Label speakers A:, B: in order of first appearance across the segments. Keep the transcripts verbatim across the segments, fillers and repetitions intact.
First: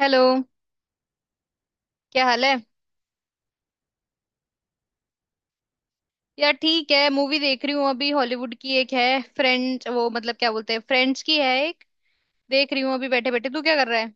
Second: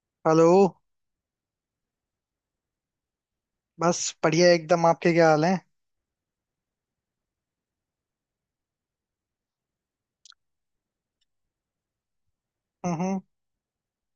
A: Hello.
B: Hello.
A: क्या हाल है?
B: बस बढ़िया एकदम। आपके क्या हाल है?
A: यार ठीक है, मूवी देख रही हूँ अभी, हॉलीवुड की एक है फ्रेंड्स, वो मतलब क्या बोलते हैं, फ्रेंड्स की है एक, देख रही हूँ अभी
B: हम्म
A: बैठे बैठे। तू क्या कर रहा है?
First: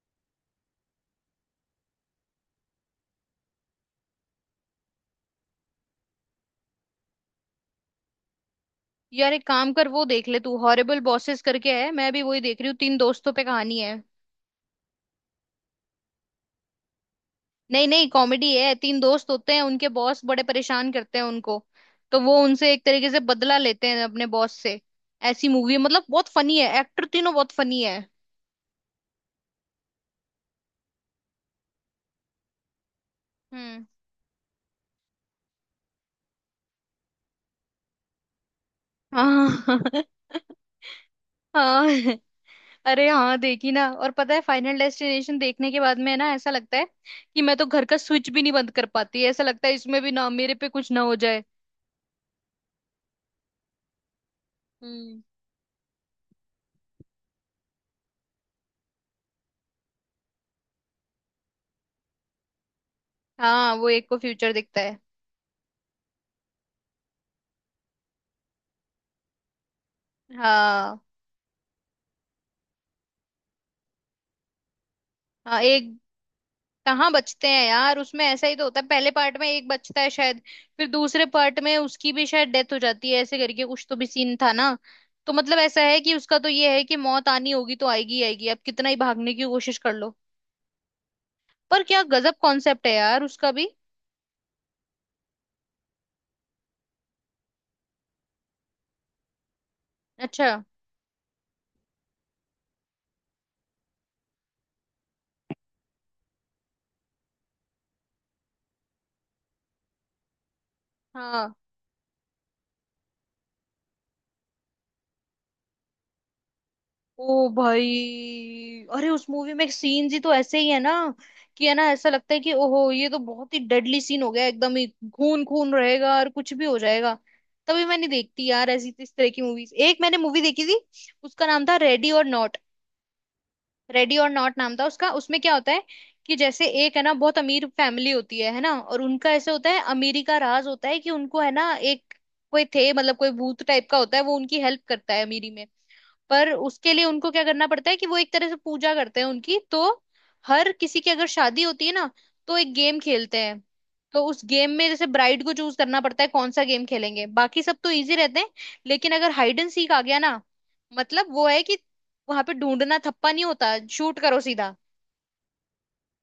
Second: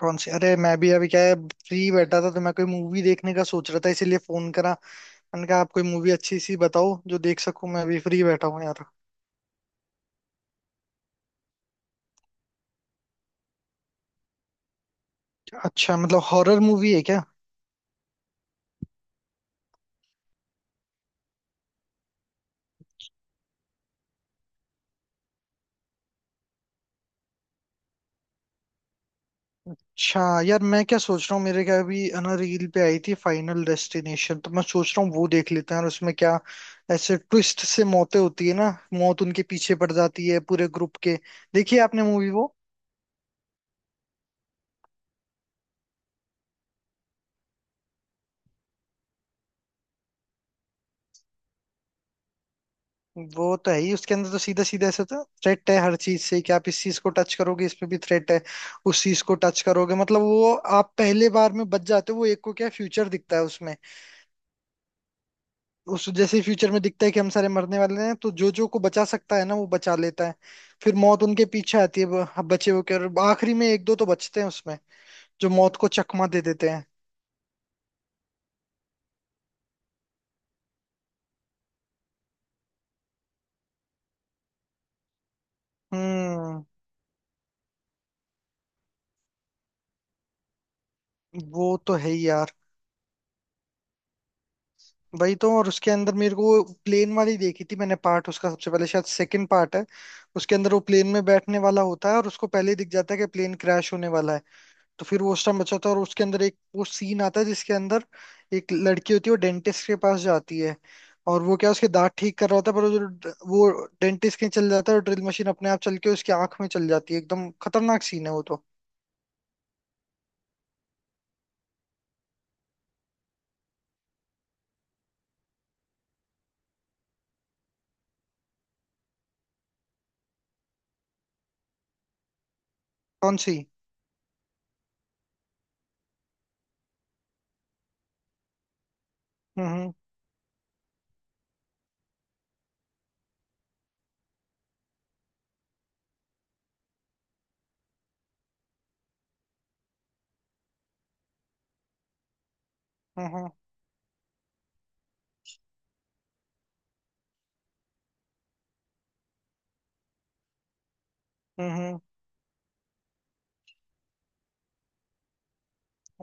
B: कौन सी? अरे मैं भी अभी क्या है, फ्री बैठा था, तो मैं कोई मूवी देखने का सोच रहा था, इसीलिए फोन करा। मैंने कहा आप कोई मूवी अच्छी सी बताओ जो देख सकूं, मैं भी फ्री बैठा हूँ यार।
A: यार एक काम कर, वो देख ले तू, हॉरिबल बॉसेस करके है, मैं भी वही देख रही हूँ, तीन दोस्तों पे कहानी है।
B: अच्छा, मतलब हॉरर मूवी है क्या?
A: नहीं नहीं, कॉमेडी है, तीन दोस्त होते हैं, उनके बॉस बड़े परेशान करते हैं उनको, तो वो उनसे एक तरीके से बदला लेते हैं अपने बॉस से। ऐसी मूवी है, मतलब बहुत फनी है, एक्टर तीनों बहुत फनी है।
B: अच्छा यार, मैं क्या सोच रहा हूँ, मेरे क्या अभी है ना, रील पे आई थी फाइनल
A: हम्म।
B: डेस्टिनेशन, तो मैं सोच रहा हूँ वो देख लेते हैं। और उसमें क्या, ऐसे ट्विस्ट से मौतें होती है ना, मौत उनके
A: हाँ
B: पीछे पड़ जाती है पूरे ग्रुप के। देखिए
A: हाँ।
B: आपने मूवी वो।
A: अरे हाँ देखी ना, और पता है, फाइनल डेस्टिनेशन देखने के बाद में ना ऐसा लगता है कि मैं तो घर का स्विच भी नहीं बंद कर पाती, ऐसा लगता है इसमें भी ना मेरे पे कुछ ना हो जाए।
B: वो तो है ही, उसके अंदर तो सीधा सीधा ऐसा
A: हम्म।
B: तो थ्रेट है हर चीज से कि आप इस चीज को टच करोगे, इसमें भी थ्रेट है, उस चीज को टच करोगे, मतलब वो आप पहले बार में बच जाते हो। वो एक को क्या फ्यूचर दिखता है
A: हाँ,
B: उसमें,
A: वो एक को फ्यूचर दिखता है।
B: उस जैसे फ्यूचर में दिखता है कि हम सारे मरने वाले हैं, तो जो जो को बचा सकता है ना वो बचा लेता है। फिर
A: हाँ।
B: मौत उनके पीछे आती है, ब- बचे हुए के, और आखिरी में एक दो तो बचते हैं उसमें, जो
A: हाँ
B: मौत को
A: एक,
B: चकमा दे देते हैं।
A: कहाँ बचते हैं यार उसमें? ऐसा ही तो होता है, पहले पार्ट में एक बचता है शायद, फिर दूसरे पार्ट में उसकी भी शायद डेथ हो जाती है, ऐसे करके कुछ तो भी सीन था ना। तो मतलब ऐसा है कि उसका तो
B: हम्म।
A: ये है कि मौत आनी होगी तो आएगी ही आएगी, अब कितना ही भागने की कोशिश कर लो।
B: वो
A: पर
B: तो
A: क्या
B: है ही
A: गजब
B: यार।
A: कॉन्सेप्ट है यार उसका भी।
B: वही तो। और उसके अंदर मेरे को प्लेन वाली देखी थी मैंने, पार्ट उसका सबसे पहले, शायद सेकंड पार्ट है।
A: अच्छा।
B: उसके अंदर वो प्लेन में बैठने वाला होता है, और उसको पहले ही दिख जाता है कि प्लेन क्रैश होने वाला है। तो फिर वो उस टाइम बचाता है, और उसके अंदर एक वो सीन आता है जिसके अंदर एक लड़की होती है, वो डेंटिस्ट के पास जाती है, और
A: हाँ।
B: वो क्या उसके दांत ठीक कर रहा होता है, पर वो जो वो डेंटिस्ट के चल जाता है और ड्रिल मशीन अपने आप चल के उसकी आंख में चल जाती है।
A: ओ
B: एकदम
A: भाई।
B: खतरनाक सीन है वो तो।
A: अरे उस मूवी में सीन्स ही तो ऐसे ही है ना, कि है ना ऐसा लगता है कि ओहो ये तो बहुत ही डेडली सीन हो गया एकदम ही, खून खून रहेगा और कुछ भी हो जाएगा। तभी मैं नहीं देखती यार ऐसी इस तरह की मूवीज। एक मैंने मूवी देखी थी, उसका नाम था रेडी और नॉट।
B: कौन सी?
A: रेडी और नॉट नाम था उसका। उसमें क्या होता है कि, जैसे एक है ना बहुत अमीर फैमिली होती है है ना, और उनका ऐसे
B: हम्म
A: होता है,
B: हम्म
A: अमीरी का राज होता है कि उनको है ना एक कोई थे, मतलब कोई भूत टाइप का होता है, वो उनकी हेल्प करता है अमीरी में। पर उसके लिए उनको क्या करना पड़ता है कि वो एक तरह से पूजा करते हैं उनकी। तो हर किसी की अगर शादी होती है ना, तो एक गेम खेलते
B: हम्म
A: हैं। तो उस गेम में जैसे ब्राइड को चूज करना पड़ता है कौन सा गेम खेलेंगे, बाकी सब तो इजी रहते हैं, लेकिन अगर हाइड एंड सीक आ गया ना, मतलब वो है
B: हम्म
A: कि
B: हम्म।
A: वहां पे ढूंढना थप्पा नहीं होता, शूट करो सीधा।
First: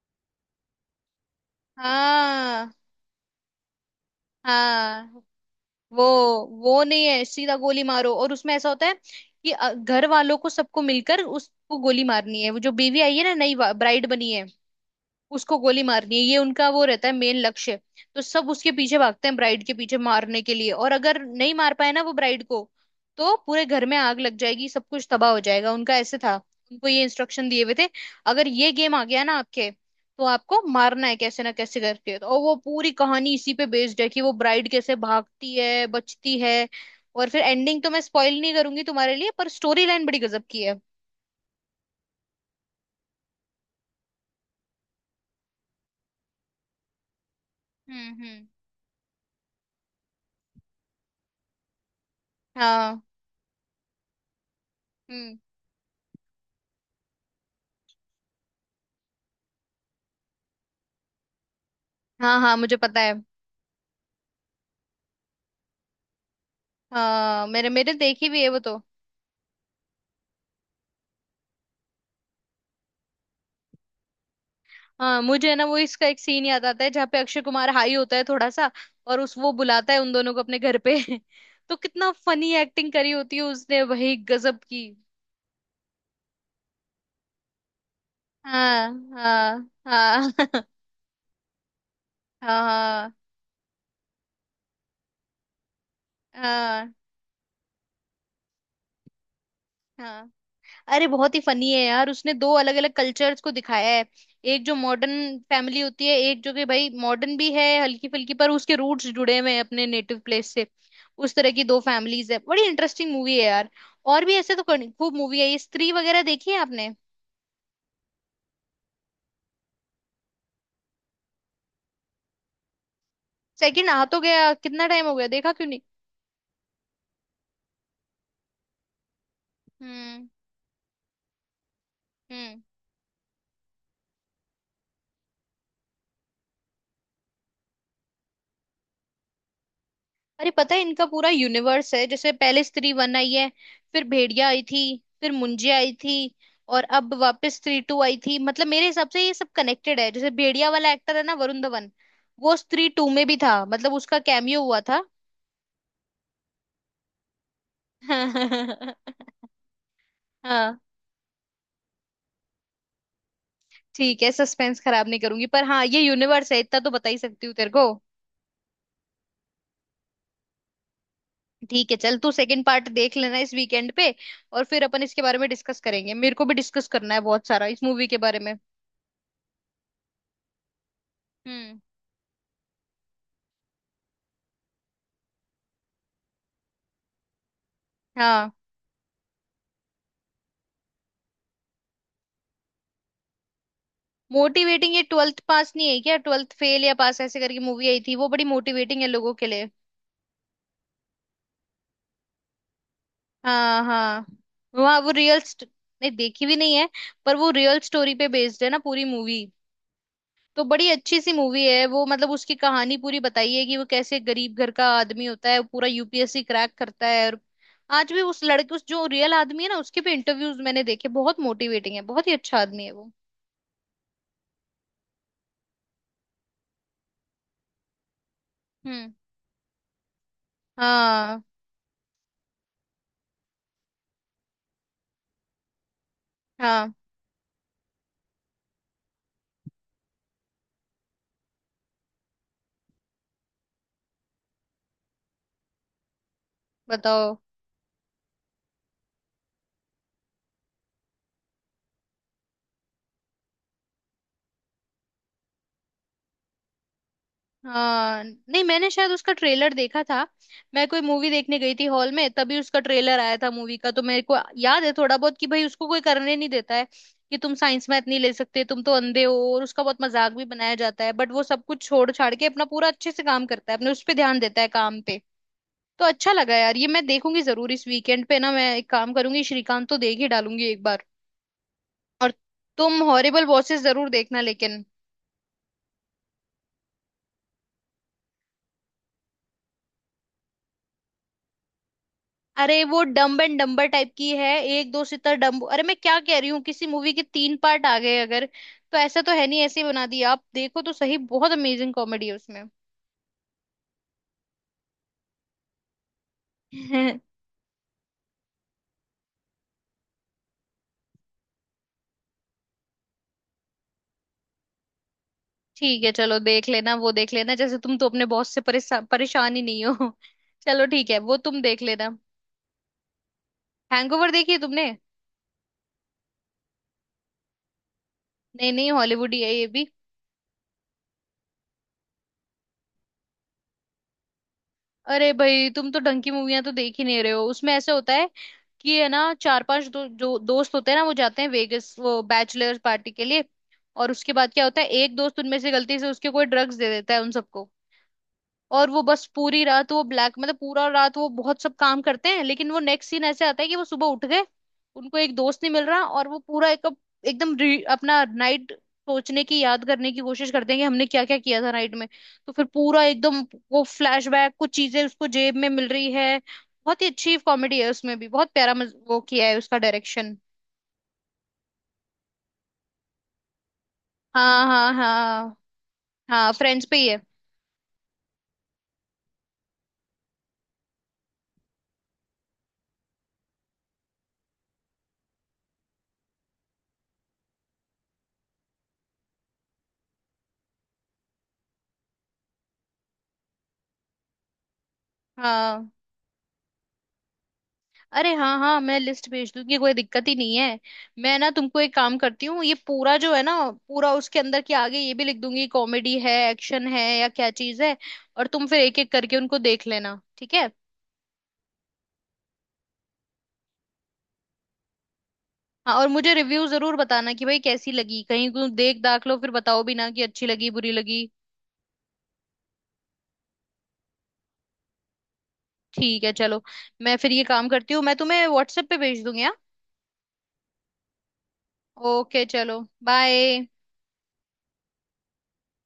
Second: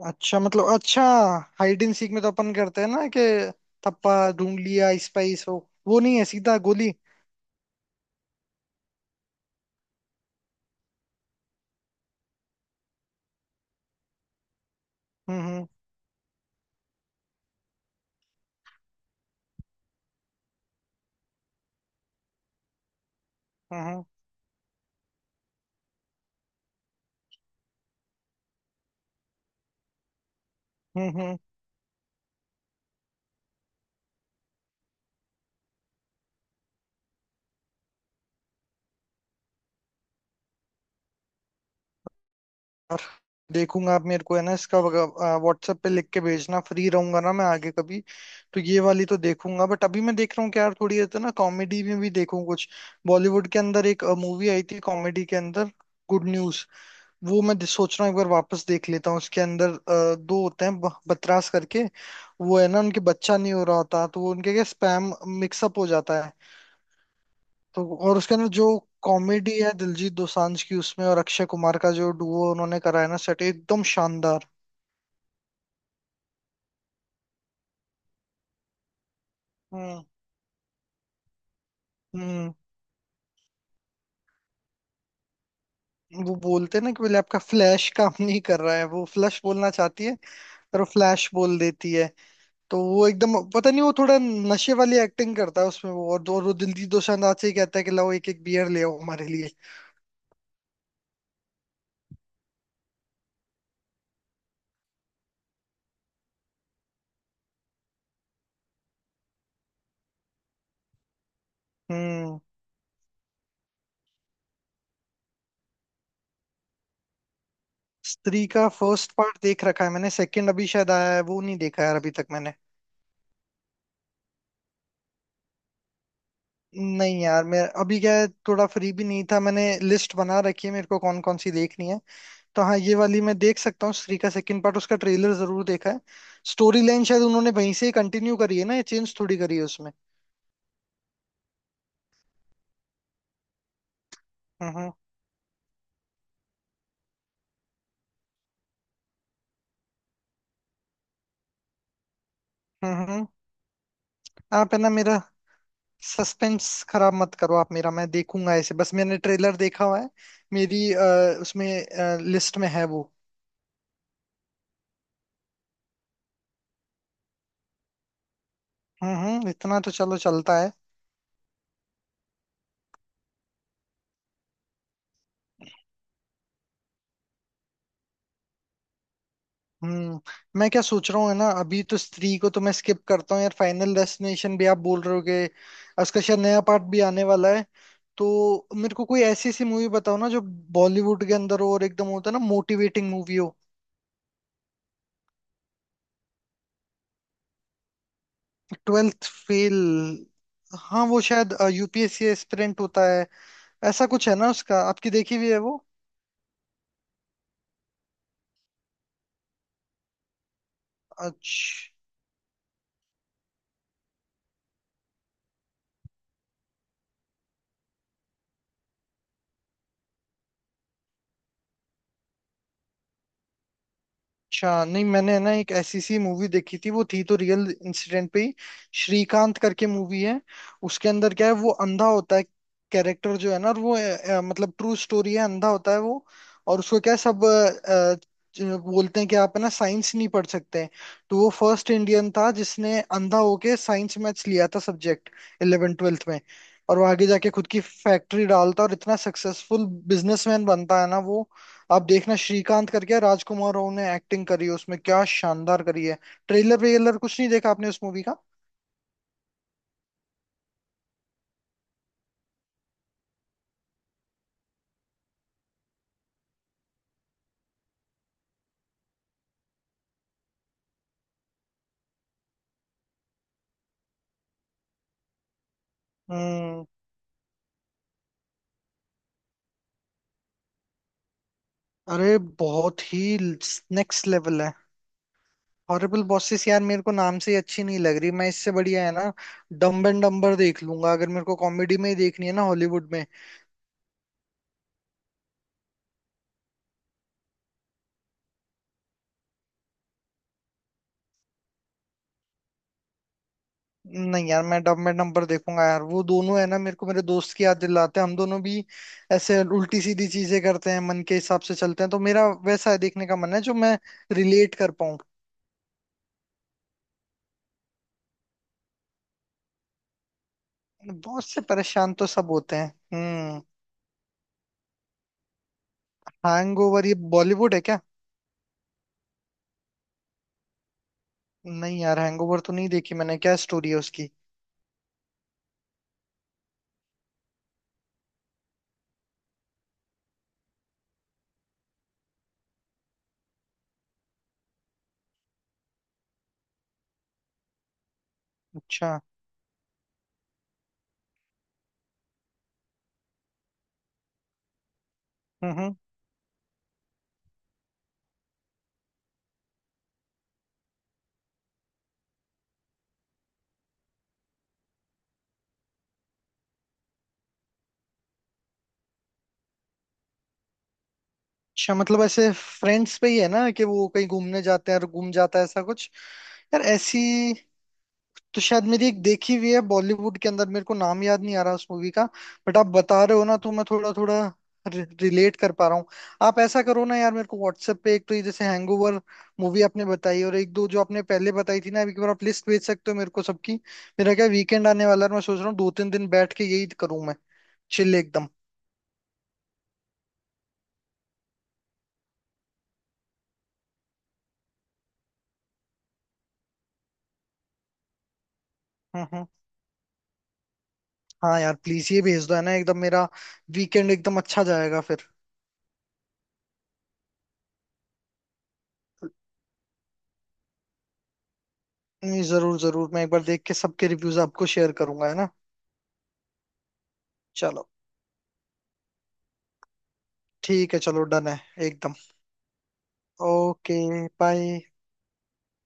B: अच्छा, मतलब अच्छा। हाइड एंड सीक में तो अपन
A: हाँ।
B: करते हैं ना कि थप्पा ढूंढ लिया,
A: हाँ
B: स्पाइस हो, वो
A: वो
B: नहीं है, सीधा
A: वो
B: गोली।
A: नहीं है, सीधा गोली मारो। और उसमें ऐसा होता है कि अ, घर वालों को सबको मिलकर उसको गोली मारनी है, वो जो बीवी आई है ना, नई ब्राइड बनी है,
B: हम्म हम्म
A: उसको गोली मारनी है, ये उनका वो रहता है मेन लक्ष्य। तो सब उसके पीछे भागते हैं, ब्राइड के पीछे मारने के लिए, और अगर नहीं मार पाए ना वो ब्राइड को, तो पूरे घर में
B: हम्म
A: आग लग जाएगी, सब कुछ तबाह हो जाएगा उनका, ऐसे था। उनको ये इंस्ट्रक्शन दिए हुए थे अगर ये गेम आ गया ना आपके, तो आपको मारना
B: हम्म
A: है
B: हम्म। हम्म,
A: कैसे ना कैसे करके। तो और वो पूरी कहानी इसी पे बेस्ड है कि वो ब्राइड कैसे भागती है बचती है। और फिर एंडिंग तो मैं स्पॉइल नहीं करूंगी तुम्हारे लिए, पर स्टोरी लाइन बड़ी गजब की है।
B: और देखूंगा। आप मेरे को है ना इसका व्हाट्सएप पे लिख के भेजना, फ्री रहूंगा ना मैं आगे कभी,
A: हम्म। हम्म।
B: तो ये वाली तो देखूंगा। बट अभी मैं देख रहा हूँ कि यार थोड़ी है तो ना कॉमेडी में भी देखूं कुछ।
A: हाँ।
B: बॉलीवुड के अंदर एक मूवी आई थी कॉमेडी के
A: हम्म।
B: अंदर, गुड न्यूज। वो मैं सोच रहा हूँ एक बार वापस देख लेता हूँ। उसके अंदर अ, दो होते हैं, ब- बतरास करके,
A: हाँ हाँ
B: वो है
A: मुझे
B: ना,
A: पता
B: उनके
A: है।
B: बच्चा नहीं हो रहा होता, तो वो उनके क्या स्पैम मिक्सअप हो जाता है।
A: हाँ मेरे
B: तो
A: मेरे
B: और
A: देखी
B: उसके
A: भी
B: अंदर
A: है वो
B: जो
A: तो।
B: कॉमेडी है दिलजीत दोसांझ की उसमें, और अक्षय कुमार का जो डुओ उन्होंने करा है ना, सेट एकदम शानदार।
A: हाँ मुझे है ना वो इसका एक सीन याद आता है जहाँ पे अक्षय कुमार हाई होता है थोड़ा सा, और उस वो बुलाता है
B: हम्म
A: उन दोनों को अपने घर पे तो कितना
B: हम्म
A: फनी एक्टिंग करी होती है उसने, वही गजब की।
B: वो बोलते हैं ना कि बोले आपका फ्लैश काम नहीं कर रहा है,
A: हाँ
B: वो फ्लश
A: हाँ
B: बोलना चाहती है
A: हाँ
B: पर वो फ्लैश बोल देती है।
A: हाँ
B: तो वो
A: हाँ।
B: एकदम, पता नहीं, वो थोड़ा नशे वाली एक्टिंग करता है उसमें वो। और दो वो दिलजीत
A: हाँ
B: दोसांझ से ही कहता है कि लाओ एक एक बियर ले आओ हमारे लिए।
A: हाँ। अरे बहुत ही फनी है यार, उसने दो अलग अलग कल्चर्स को दिखाया है। एक जो मॉडर्न फैमिली होती है, एक जो कि भाई मॉडर्न भी है हल्की फुल्की पर उसके रूट्स जुड़े हुए हैं अपने नेटिव प्लेस से। उस तरह की दो फैमिलीज है,
B: हम्म
A: बड़ी इंटरेस्टिंग मूवी है यार। और भी ऐसे तो करनी- खूब मूवी है ये। स्त्री वगैरह देखी है आपने?
B: स्त्री का फर्स्ट पार्ट देख रखा है मैंने, सेकंड अभी शायद आया है, वो नहीं देखा यार अभी तक मैंने।
A: सेकंड आ तो गया कितना टाइम हो गया, देखा क्यों नहीं?
B: नहीं यार मैं अभी क्या है, थोड़ा फ्री भी नहीं था। मैंने लिस्ट
A: हम्म।
B: बना रखी है मेरे को कौन कौन सी देखनी है।
A: हम्म।
B: तो हाँ, ये वाली मैं देख सकता हूँ, स्त्री का सेकंड पार्ट, उसका ट्रेलर जरूर देखा है। स्टोरी लाइन शायद उन्होंने वहीं से ही कंटिन्यू करी है ना, ये चेंज थोड़ी करी है उसमें।
A: अरे पता है इनका पूरा यूनिवर्स है, जैसे पहले स्त्री वन आई है, फिर भेड़िया आई
B: हम्म
A: थी,
B: हम्म
A: फिर मुंजिया आई थी, और अब वापस स्त्री टू आई थी। मतलब मेरे हिसाब से ये सब कनेक्टेड है, जैसे भेड़िया वाला एक्टर है ना वरुण धवन, वो स्त्री
B: हम्म
A: टू में
B: हम्म।
A: भी था, मतलब उसका कैमियो
B: आप है
A: हुआ
B: ना
A: था।
B: मेरा सस्पेंस खराब मत करो आप मेरा, मैं देखूंगा ऐसे, बस मैंने ट्रेलर देखा हुआ है।
A: हाँ।
B: मेरी अ, उसमें लिस्ट में है वो।
A: ठीक है सस्पेंस खराब नहीं करूंगी, पर हाँ ये यूनिवर्स है इतना तो बता ही सकती हूँ तेरे को।
B: हम्म हम्म, इतना तो चलो चलता है।
A: ठीक है, चल तू सेकंड पार्ट देख लेना इस वीकेंड पे, और फिर अपन इसके बारे में डिस्कस करेंगे, मेरे को भी डिस्कस करना है बहुत सारा इस मूवी के बारे में।
B: हम्म मैं क्या सोच रहा हूँ है ना,
A: हम्म।
B: अभी तो स्त्री को तो मैं स्किप करता हूँ यार। फाइनल डेस्टिनेशन भी आप बोल रहे हो कि उसका शायद नया पार्ट भी आने वाला है,
A: हाँ।
B: तो मेरे को कोई ऐसी सी मूवी बताओ ना जो बॉलीवुड के अंदर हो, और एकदम होता है ना मोटिवेटिंग मूवी हो।
A: मोटिवेटिंग? ये ट्वेल्थ पास नहीं है क्या, ट्वेल्थ फेल या पास ऐसे करके मूवी आई थी, वो बड़ी मोटिवेटिंग है
B: ट्वेल्थ
A: लोगों के लिए।
B: फेल। हाँ, वो शायद यूपीएससी एस्पिरेंट होता है,
A: हाँ
B: ऐसा
A: हाँ।
B: कुछ है ना उसका।
A: वहाँ
B: आपकी
A: वो
B: देखी
A: रियल,
B: हुई है वो?
A: नहीं देखी भी नहीं है, पर वो रियल स्टोरी पे बेस्ड है ना पूरी मूवी, तो बड़ी अच्छी सी मूवी है
B: अच्छा।
A: वो। मतलब उसकी कहानी पूरी बताई है कि वो कैसे गरीब घर का आदमी होता है, वो पूरा U P S C crack करता है। और आज भी उस लड़के, उस जो रियल आदमी है ना, उसके भी इंटरव्यूज मैंने देखे, बहुत मोटिवेटिंग है, बहुत ही अच्छा आदमी है वो।
B: अच्छा, नहीं मैंने ना एक ऐसी सी मूवी देखी थी, वो थी तो रियल इंसिडेंट पे ही,
A: हम्म।
B: श्रीकांत करके मूवी है। उसके अंदर
A: हाँ
B: क्या है, वो अंधा होता है, कैरेक्टर जो है ना, और वो अ, अ, मतलब ट्रू स्टोरी है, अंधा होता है वो, और
A: हाँ।
B: उसको क्या है, सब अ, अ, जो बोलते हैं कि आप है ना साइंस नहीं पढ़ सकते हैं, तो वो फर्स्ट इंडियन था जिसने अंधा होके साइंस मैथ्स लिया था सब्जेक्ट इलेवन ट्वेल्थ में। और वो आगे
A: बताओ।
B: जाके खुद की फैक्ट्री डालता और इतना सक्सेसफुल बिजनेसमैन बनता है ना वो। आप देखना, श्रीकांत करके है, राजकुमार राव ने एक्टिंग करी है उसमें, क्या शानदार करी है। ट्रेलर वेलर कुछ नहीं देखा आपने उस मूवी
A: हाँ
B: का?
A: नहीं, मैंने शायद उसका ट्रेलर देखा था। मैं कोई मूवी देखने गई थी हॉल में, तभी उसका ट्रेलर आया था मूवी का, तो मेरे को याद है थोड़ा बहुत कि भाई उसको कोई करने नहीं देता है कि तुम साइंस मैथ नहीं ले सकते तुम तो अंधे हो, और उसका बहुत मजाक भी बनाया जाता है, बट वो सब कुछ छोड़ छाड़ के अपना पूरा अच्छे से काम करता है, अपने उस पर ध्यान देता है काम पे। तो अच्छा लगा यार,
B: हम्म
A: ये मैं देखूंगी जरूर इस वीकेंड पे ना, मैं एक काम करूंगी, श्रीकांत तो देख ही डालूंगी एक बार। और
B: अरे बहुत
A: तुम
B: ही
A: हॉरिबल बॉसेस जरूर
B: नेक्स्ट
A: देखना
B: लेवल है।
A: लेकिन।
B: हॉरिबल बॉसेस यार मेरे को नाम से ही अच्छी नहीं लग रही। मैं इससे बढ़िया है ना डम्ब एंड डम्बर देख लूंगा, अगर मेरे को कॉमेडी में ही देखनी है ना
A: अरे वो
B: हॉलीवुड में।
A: डम्ब एंड डम्बर टाइप की है। एक दो सितर डम्ब, अरे मैं क्या कह रही हूँ, किसी मूवी के तीन पार्ट आ गए अगर तो ऐसा तो है नहीं ऐसे ही बना दिया, आप देखो तो सही, बहुत अमेजिंग कॉमेडी है उसमें।
B: नहीं यार मैं डम्ब एंड डम्बर देखूंगा यार। वो दोनों है ना मेरे को मेरे दोस्त की याद दिलाते हैं, हम दोनों भी ऐसे उल्टी सीधी चीजें करते हैं, मन के हिसाब से चलते हैं, तो मेरा वैसा देखने का मन है जो मैं रिलेट कर पाऊं।
A: ठीक है चलो, देख लेना वो देख लेना, जैसे तुम तो अपने बॉस से परेशान परेशान ही नहीं हो। चलो ठीक है वो
B: बॉस से
A: तुम देख लेना।
B: परेशान तो सब होते हैं। हम्म
A: हैंगओवर देखी है तुमने?
B: हैंगओवर? ये बॉलीवुड है क्या?
A: नहीं नहीं, हॉलीवुड ही है ये भी।
B: नहीं यार, हैंगओवर तो नहीं देखी मैंने। क्या स्टोरी है उसकी?
A: अरे भाई तुम तो डंकी मूवियां तो देख ही नहीं रहे हो। उसमें ऐसे होता है कि है ना चार पांच दो, जो दोस्त होते हैं ना वो जाते हैं वेगस, वो बैचलर्स पार्टी के लिए, और उसके बाद क्या होता है, एक दोस्त उनमें से गलती से उसके कोई ड्रग्स दे देता है उन सबको, और वो
B: अच्छा।
A: बस पूरी रात वो ब्लैक, मतलब पूरा रात वो बहुत सब काम करते हैं, लेकिन वो नेक्स्ट सीन ऐसे आता है कि वो सुबह उठ गए, उनको एक दोस्त
B: हम्म
A: नहीं मिल
B: हम्म
A: रहा, और वो पूरा एक एकदम re- अपना नाइट सोचने की, याद करने की कोशिश करते हैं कि हमने क्या क्या किया था नाइट में। तो फिर पूरा एकदम वो फ्लैशबैक, कुछ चीजें उसको जेब में मिल रही है, बहुत ही अच्छी कॉमेडी है उसमें भी, बहुत प्यारा मज- वो किया है उसका डायरेक्शन।
B: अच्छा, मतलब ऐसे फ्रेंड्स पे ही है ना, कि वो कहीं घूमने
A: हाँ
B: जाते
A: हाँ
B: हैं और घूम
A: हाँ।
B: जाता है, ऐसा कुछ।
A: हाँ
B: यार
A: फ्रेंड्स पे ही है।
B: ऐसी तो शायद मेरी एक देखी हुई है बॉलीवुड के अंदर, मेरे को नाम याद नहीं आ रहा उस मूवी का, बट आप बता रहे हो ना तो मैं थोड़ा थोड़ा रिलेट कर पा रहा हूँ। आप ऐसा करो ना यार, मेरे को व्हाट्सएप पे, एक तो ये जैसे हैंगओवर मूवी आपने बताई, और एक दो जो आपने पहले बताई थी ना, एक बार आप लिस्ट भेज सकते हो मेरे को सबकी। मेरा क्या वीकेंड आने वाला है, मैं सोच रहा हूँ दो
A: हाँ
B: तीन दिन बैठ के यही करूँ मैं, चिल
A: अरे
B: एकदम।
A: हाँ हाँ मैं लिस्ट भेज दूंगी, कोई दिक्कत ही नहीं है। मैं ना तुमको एक काम करती हूँ, ये पूरा जो है ना, पूरा उसके अंदर के आगे ये भी लिख दूंगी कॉमेडी है एक्शन है या क्या चीज है, और तुम फिर एक एक
B: हम्म
A: करके
B: हम्म
A: उनको देख लेना। ठीक है?
B: हाँ यार प्लीज ये भेज दो है ना, एकदम मेरा वीकेंड एकदम अच्छा जाएगा फिर।
A: हाँ और मुझे रिव्यू जरूर बताना कि भाई कैसी लगी, कहीं तुम देख दाख लो फिर बताओ भी ना कि अच्छी लगी बुरी लगी।
B: नहीं जरूर जरूर, मैं एक बार देख के सबके रिव्यूज आपको शेयर करूंगा है ना।
A: ठीक है चलो, मैं फिर ये काम
B: चलो।
A: करती हूँ, मैं तुम्हें व्हाट्सएप पे भेज दूंगी हाँ।
B: ठीक है चलो, डन है एकदम।
A: ओके चलो बाय।
B: ओके। बाय।